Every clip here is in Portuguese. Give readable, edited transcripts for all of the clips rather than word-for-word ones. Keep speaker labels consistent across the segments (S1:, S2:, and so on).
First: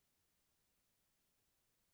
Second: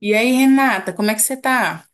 S1: E aí, Renata, como é que você tá?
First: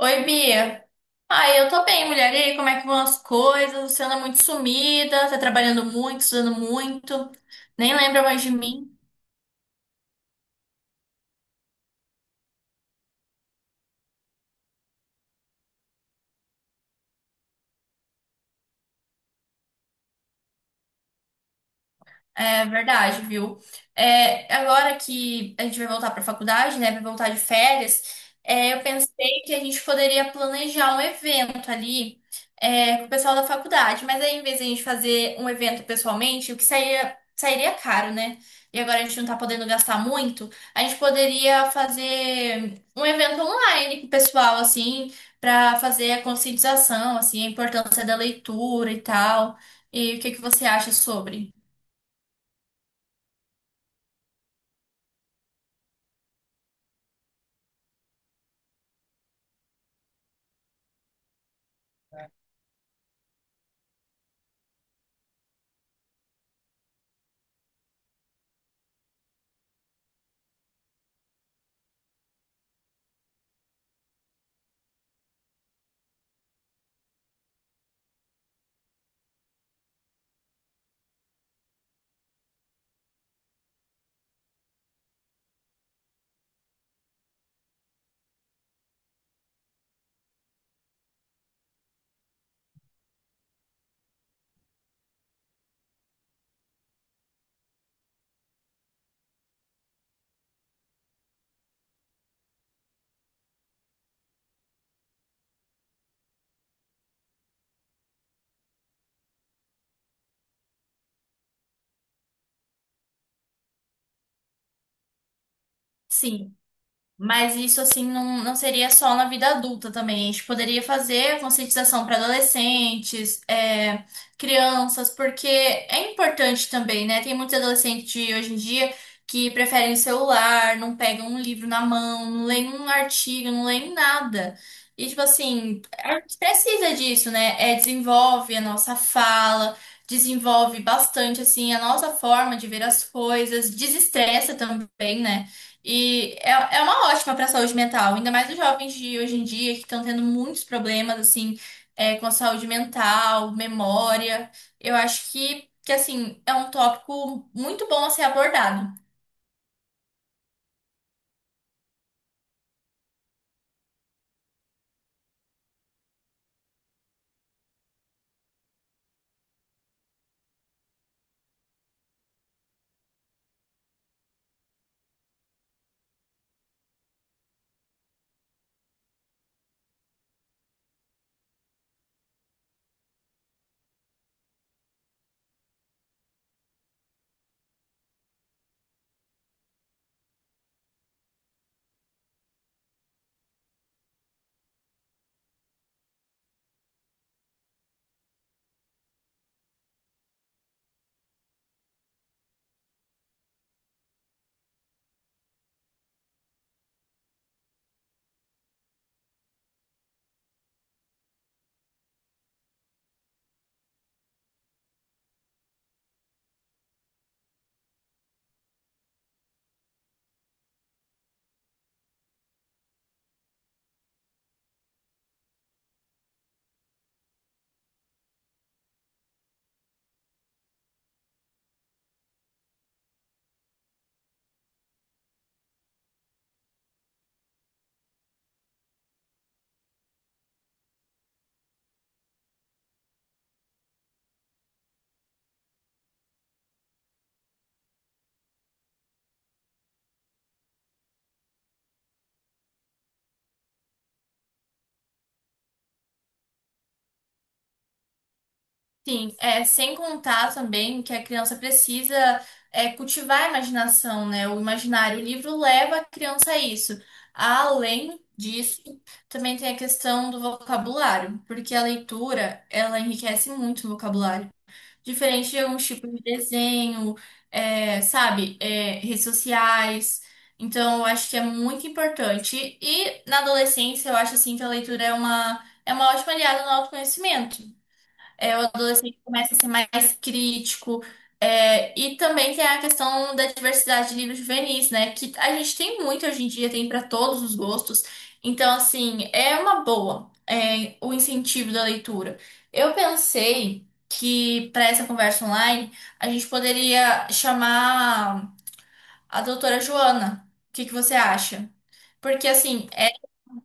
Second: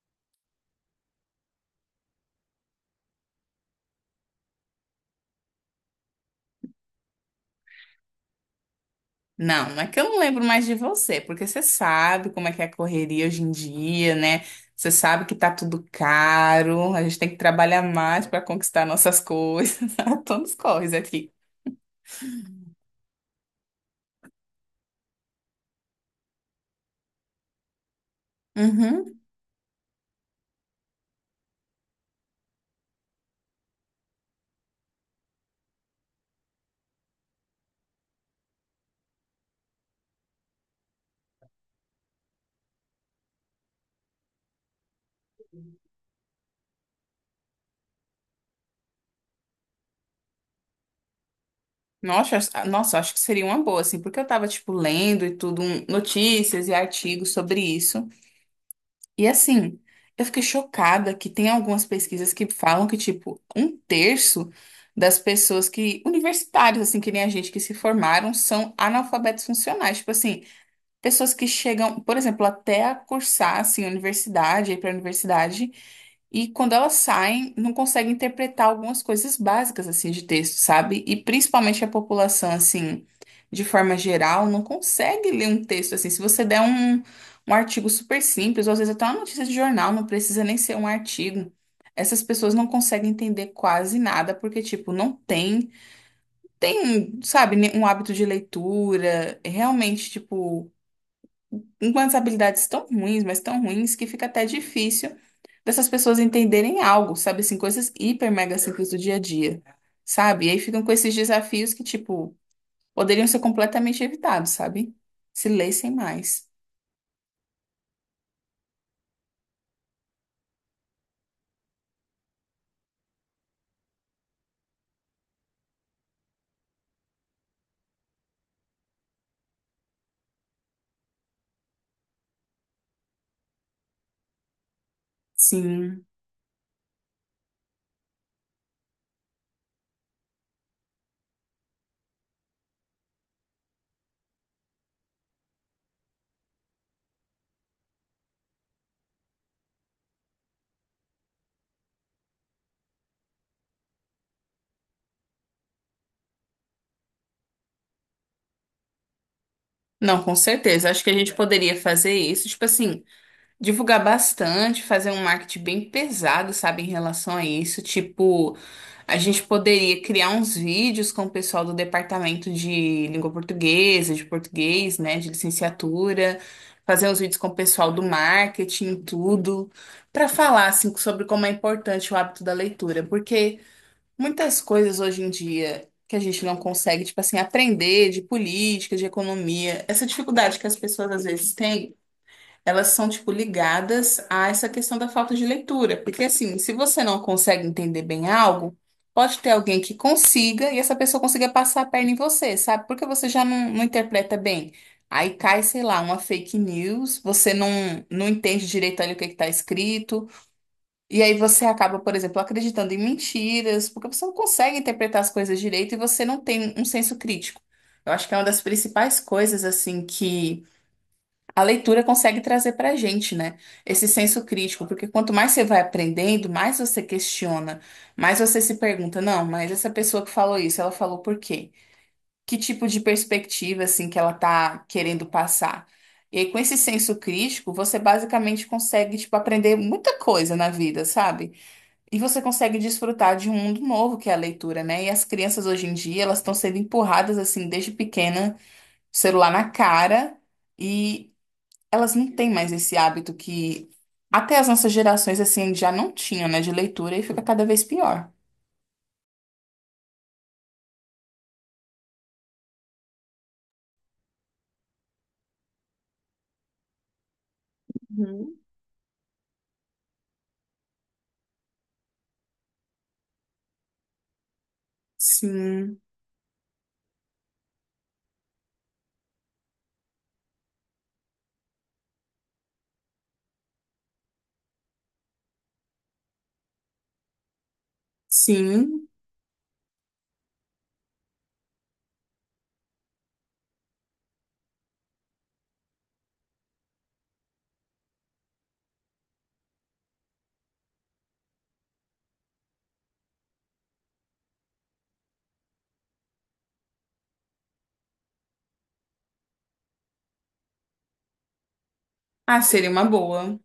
S2: Oi, Bia. Ai, eu tô bem, mulher. E aí, como é que vão as coisas? Você anda muito sumida, tá trabalhando muito, estudando muito, nem lembra mais de mim.
S1: Não, é que eu não lembro mais de você, porque você sabe como é que é a correria hoje em dia, né? Você sabe que tá tudo caro, a gente tem que trabalhar mais para conquistar nossas coisas. a Todos corres aqui.
S2: É verdade, viu? Agora que a gente vai voltar para a faculdade, né? Vai voltar de férias, eu
S1: Uhum.
S2: pensei que a gente poderia planejar um evento ali, com o pessoal da faculdade, mas aí, em vez de a gente fazer um evento pessoalmente, o que sairia caro, né? E agora a gente não tá podendo gastar muito, a gente poderia fazer um evento online com o pessoal, assim, para fazer a conscientização, assim, a importância da leitura e tal. E o que que você acha sobre?
S1: Nossa, acho que seria uma boa, assim, porque eu tava, tipo, lendo e tudo, notícias e artigos sobre isso. E assim, eu fiquei chocada que tem algumas pesquisas que falam que, tipo, um terço das pessoas que, universitários, assim, que nem a gente, que se formaram, são analfabetos funcionais. Tipo assim, pessoas que chegam, por exemplo, até a cursar, assim, universidade, ir pra universidade, e quando elas saem, não conseguem interpretar algumas coisas básicas assim de texto, sabe? E principalmente a população assim, de forma geral, não consegue ler um texto assim. Se você um artigo super simples, ou às vezes até uma notícia de jornal, não precisa nem ser um artigo. Essas pessoas não conseguem entender quase nada porque tipo, não tem, tem, sabe, um hábito de leitura, realmente tipo umas habilidades tão ruins, mas tão ruins, que fica até difícil dessas pessoas entenderem algo, sabe? Assim, coisas hiper mega simples do dia a dia, sabe? E aí ficam com esses desafios que, tipo, poderiam ser completamente evitados, sabe? Se lessem mais.
S2: Sim. Mas isso, assim, não seria só na vida adulta também. A gente poderia fazer conscientização para adolescentes, é, crianças, porque é importante também, né? Tem muitos adolescentes de hoje em dia que preferem o celular, não pegam um livro na mão, não leem um artigo, não leem nada. E, tipo assim,
S1: Sim.
S2: a gente precisa disso, né? É, desenvolve a nossa fala, desenvolve bastante, assim, a nossa forma de ver as coisas, desestressa também, né? E é, é uma ótima para a saúde mental, ainda mais os jovens de hoje em dia que estão tendo muitos problemas assim com a saúde mental, memória. Eu acho que assim é um tópico muito bom a ser abordado.
S1: Não, com certeza. Acho que a gente poderia fazer isso. Tipo assim. Divulgar bastante, fazer um marketing bem pesado, sabe, em relação a isso. Tipo, a gente poderia criar uns vídeos com o pessoal do departamento de língua portuguesa, de português, né, de licenciatura, fazer uns vídeos com o pessoal do marketing, tudo, para falar, assim, sobre como é importante o hábito da leitura. Porque muitas coisas hoje em dia que a gente não consegue, tipo assim, aprender de política, de economia, essa dificuldade que as pessoas às vezes têm elas são, tipo, ligadas a essa questão da falta de leitura. Porque, assim, se você não consegue entender bem algo, pode ter alguém que consiga e essa pessoa consiga passar a perna em você, sabe? Porque você já não, não interpreta bem. Aí cai, sei lá, uma fake news, você não, não entende direito ali o que está escrito, e aí você acaba, por exemplo, acreditando em mentiras, porque você não consegue interpretar as coisas direito e você não tem um senso crítico. Eu acho que é uma das principais coisas, assim, que a leitura consegue trazer para a gente, né, esse senso crítico, porque quanto mais você vai aprendendo, mais você questiona, mais você se pergunta, não, mas essa pessoa que falou isso, ela falou por quê? Que tipo de perspectiva, assim, que ela tá querendo passar? E aí, com esse senso crítico, você basicamente consegue, tipo, aprender muita coisa na vida, sabe? E você consegue desfrutar de um mundo novo que é a leitura, né? E as crianças hoje em dia, elas estão sendo empurradas, assim, desde pequena, celular na cara. E elas não têm mais esse hábito que até as nossas gerações assim já não tinham, né, de leitura e fica cada vez pior.
S2: Sim, é, sem contar também que a criança precisa cultivar a imaginação, né? O imaginário. O livro leva a criança a isso. Além
S1: Uhum.
S2: disso, também tem a questão do vocabulário, porque a leitura ela enriquece muito o vocabulário. Diferente de alguns
S1: Sim,
S2: tipos de desenho, é, sabe, é, redes sociais. Então, eu acho que é muito importante. E na adolescência, eu acho assim que a leitura é uma ótima aliada no autoconhecimento. É, o
S1: sim.
S2: adolescente começa a ser mais crítico. É, e também tem a questão da diversidade de livros juvenis, né? Que a gente tem muito hoje em dia, tem para todos os gostos. Então, assim, é uma boa, é, o incentivo da leitura. Eu pensei que para essa conversa online a gente poderia chamar a doutora Joana. O que que você acha? Porque,
S1: Ah,
S2: assim,
S1: seria uma boa.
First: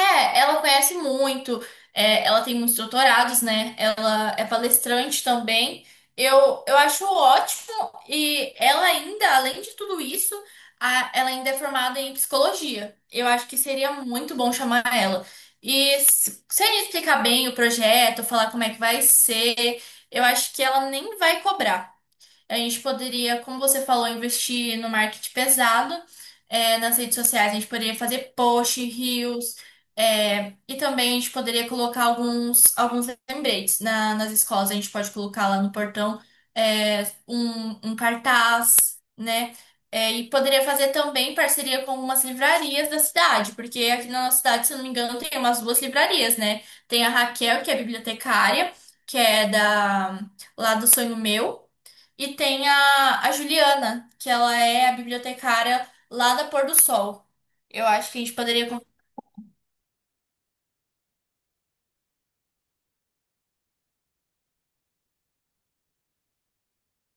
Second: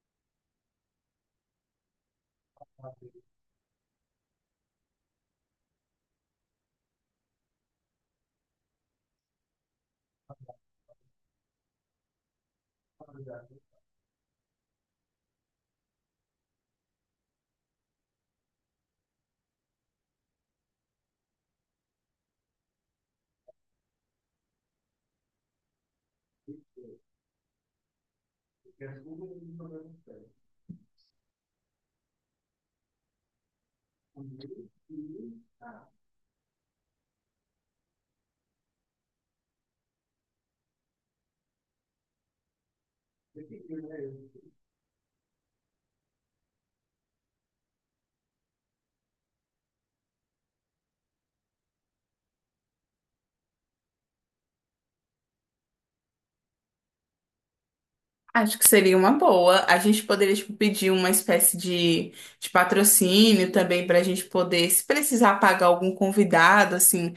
S2: é, ela conhece muito, é, ela tem muitos doutorados, né? Ela é palestrante também. Eu acho ótimo, e ela ainda, além de tudo isso, ela ainda é formada em psicologia. Eu acho que seria muito bom chamar ela. E se a gente explicar bem o projeto, falar como é que vai ser, eu acho que ela nem vai cobrar. A gente poderia, como você falou, investir no marketing pesado, é, nas redes sociais. A gente poderia fazer post, reels, é, e também a gente poderia colocar alguns lembretes nas escolas. A gente pode colocar lá no portão, é, um cartaz, né? É, e poderia fazer também parceria com algumas livrarias da cidade, porque aqui na nossa cidade, se eu não me engano, tem umas duas livrarias, né? Tem a Raquel, que é bibliotecária, que é da, lá do Sonho Meu. E tem a Juliana, que ela é a bibliotecária lá da Pôr do Sol. Eu acho que a gente
S1: Acho
S2: poderia
S1: que seria uma boa. A gente poderia, tipo, pedir uma espécie de patrocínio também para a gente poder, se precisar pagar algum convidado, assim,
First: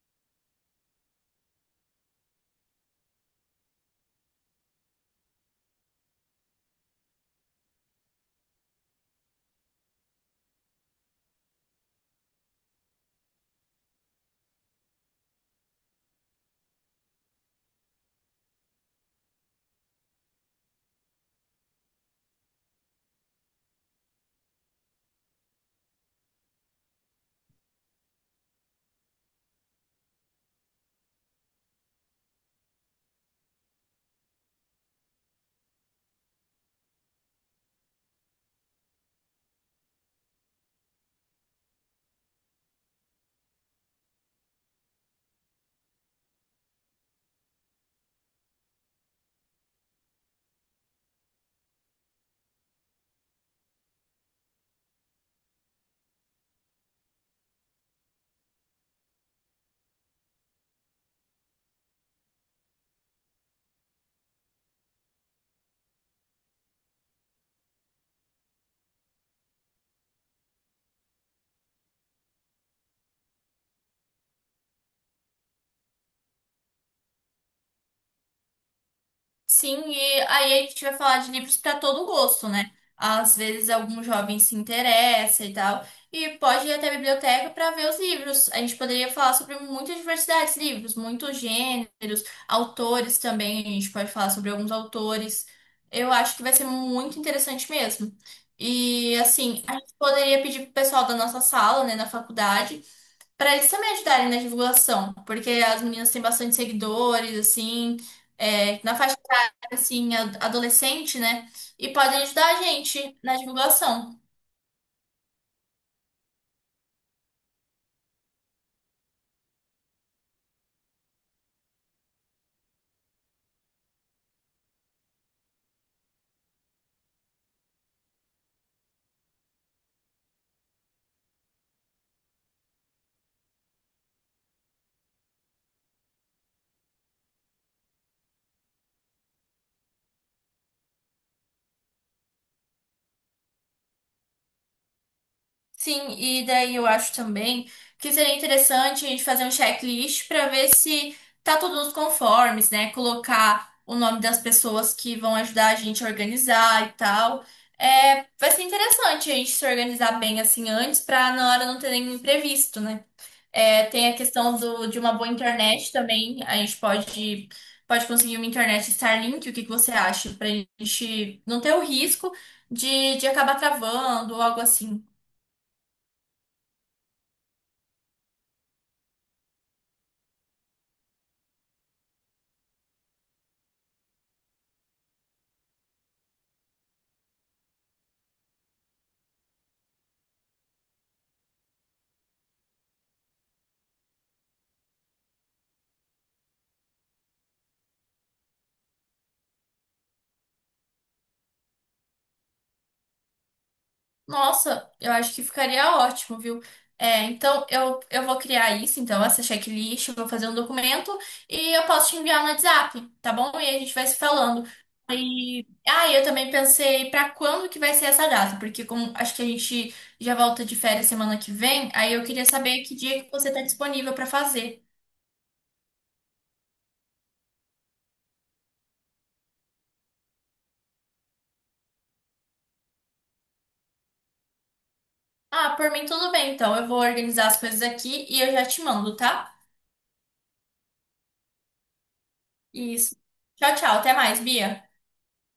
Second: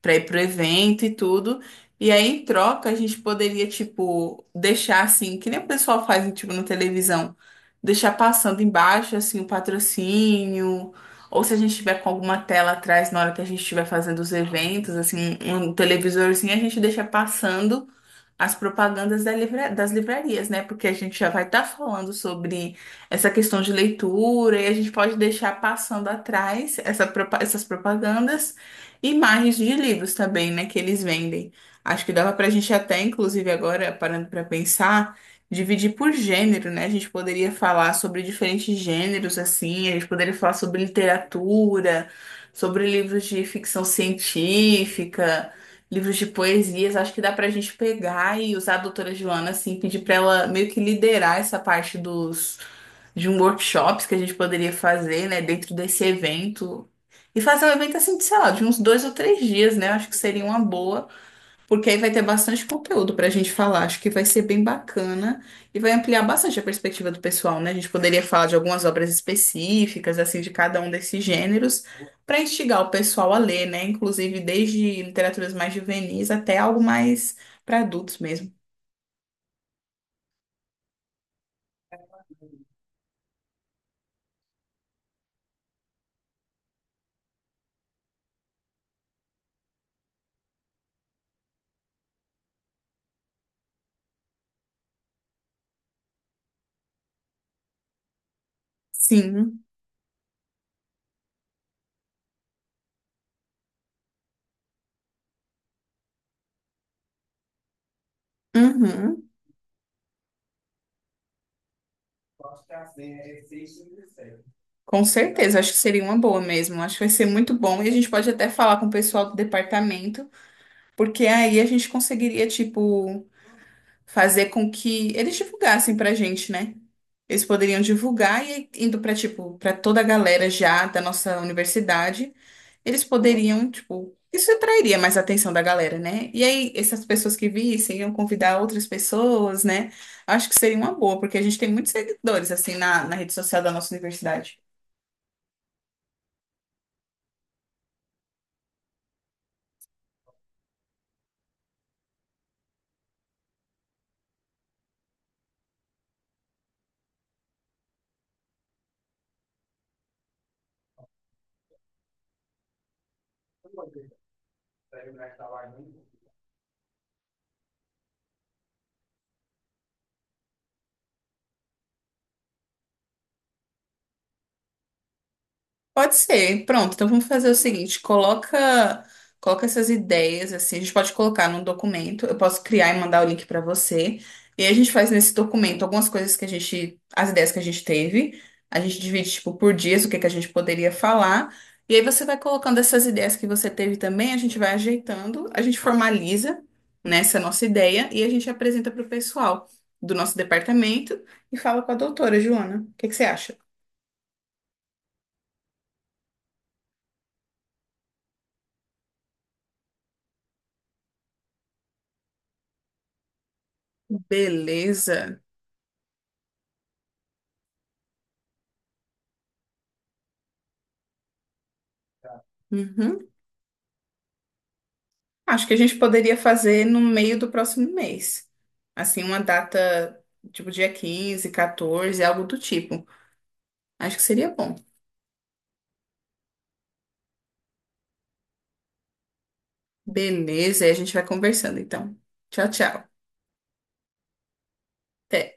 S1: para ir pro evento e tudo. E aí, em troca, a gente poderia, tipo, deixar assim, que nem o pessoal faz, tipo, na televisão, deixar passando embaixo, assim, o patrocínio, ou se a gente tiver com alguma tela atrás na hora que a gente estiver fazendo os eventos, assim, um televisorzinho, a gente deixa passando as propagandas das livrarias, né? Porque a gente já vai estar falando sobre essa questão de leitura e a gente pode deixar passando atrás essas propagandas e imagens de livros também, né? Que eles vendem. Acho que dava para a gente até, inclusive agora, parando para pensar, dividir por gênero, né? A gente poderia falar sobre diferentes gêneros, assim, a gente poderia falar sobre literatura, sobre livros de ficção científica livros de poesias. Acho que dá pra gente pegar e usar a doutora Joana, assim, pedir pra ela meio que liderar essa parte dos de um workshops que a gente poderia fazer, né, dentro desse evento. E fazer um evento assim, de, sei lá, de uns dois ou três dias, né? Acho que seria uma boa. Porque aí vai ter bastante conteúdo para a gente falar. Acho que vai ser bem bacana e vai ampliar bastante a perspectiva do pessoal, né? A gente poderia falar de algumas obras específicas, assim, de cada um desses gêneros, para instigar o pessoal a ler, né? Inclusive desde literaturas mais juvenis até algo mais para adultos mesmo.
S2: sim, e aí a gente vai falar de livros para todo gosto, né? Às vezes algum jovem se interessa e tal, e pode ir até a biblioteca para ver os livros. A gente poderia falar sobre muita diversidade de livros, muitos gêneros, autores também, a gente pode falar sobre alguns autores. Eu acho que vai ser muito interessante mesmo. E
S1: Sim,
S2: assim, a gente poderia pedir pro pessoal da nossa sala, né, na faculdade, para eles também ajudarem na divulgação, porque as meninas têm bastante seguidores, assim, é, na faixa
S1: uhum.
S2: assim, adolescente, né? E podem ajudar a gente na divulgação.
S1: Com certeza, acho que seria uma boa mesmo. Acho que vai ser muito bom e a gente pode até falar com o pessoal do departamento, porque aí a gente conseguiria, tipo. Fazer com que eles divulgassem pra gente, né? Eles poderiam divulgar e indo pra tipo para toda a galera já da nossa universidade, eles poderiam, tipo, isso atrairia mais a atenção da galera, né? E aí essas pessoas que vissem iam convidar outras pessoas, né? Acho que seria uma boa, porque a gente tem muitos seguidores assim na rede social da nossa universidade.
S2: Sim, e daí eu acho também que seria interessante a gente fazer um checklist para ver se tá tudo nos conformes, né? Colocar o nome das pessoas que vão ajudar a gente a organizar e tal. É, vai ser interessante a gente se organizar bem assim antes para na hora não ter nenhum imprevisto, né? É, tem a questão do, de uma boa internet também. A gente pode, pode conseguir uma internet Starlink, o que que você acha? Pra gente não ter o risco de acabar travando ou algo assim.
S1: Pode ser. Pronto, então vamos fazer o seguinte, coloca essas ideias assim, a gente pode colocar num documento, eu posso criar e mandar o link para você. E aí a gente faz nesse documento algumas coisas que a gente, as ideias que a gente teve, a gente divide tipo por dias o que que a gente poderia falar. E aí você vai colocando essas ideias que você teve também, a gente vai ajeitando, a gente formaliza nessa nossa ideia e a gente apresenta para o pessoal do nosso departamento e fala com a doutora Joana. O que que você acha?
S2: Nossa, eu acho que ficaria ótimo, viu? É, então eu vou criar isso, então, essa checklist, eu vou fazer um documento e eu posso te enviar no WhatsApp, tá bom? E aí a gente vai se falando.
S1: Beleza.
S2: E ah, eu também pensei pra quando que vai ser essa data, porque como acho que a gente já volta de férias semana que vem, aí eu queria saber que dia
S1: Uhum.
S2: que você tá disponível pra fazer.
S1: Acho que a gente poderia fazer no meio do próximo mês. Assim, uma data tipo dia 15, 14, algo do tipo. Acho que seria bom.
S2: Ah, por mim tudo bem, então eu vou organizar as coisas aqui e eu já te mando, tá?
S1: Beleza, aí a gente vai conversando então. Tchau, tchau.
S2: Isso. Tchau, tchau, até mais, Bia.
S1: Até.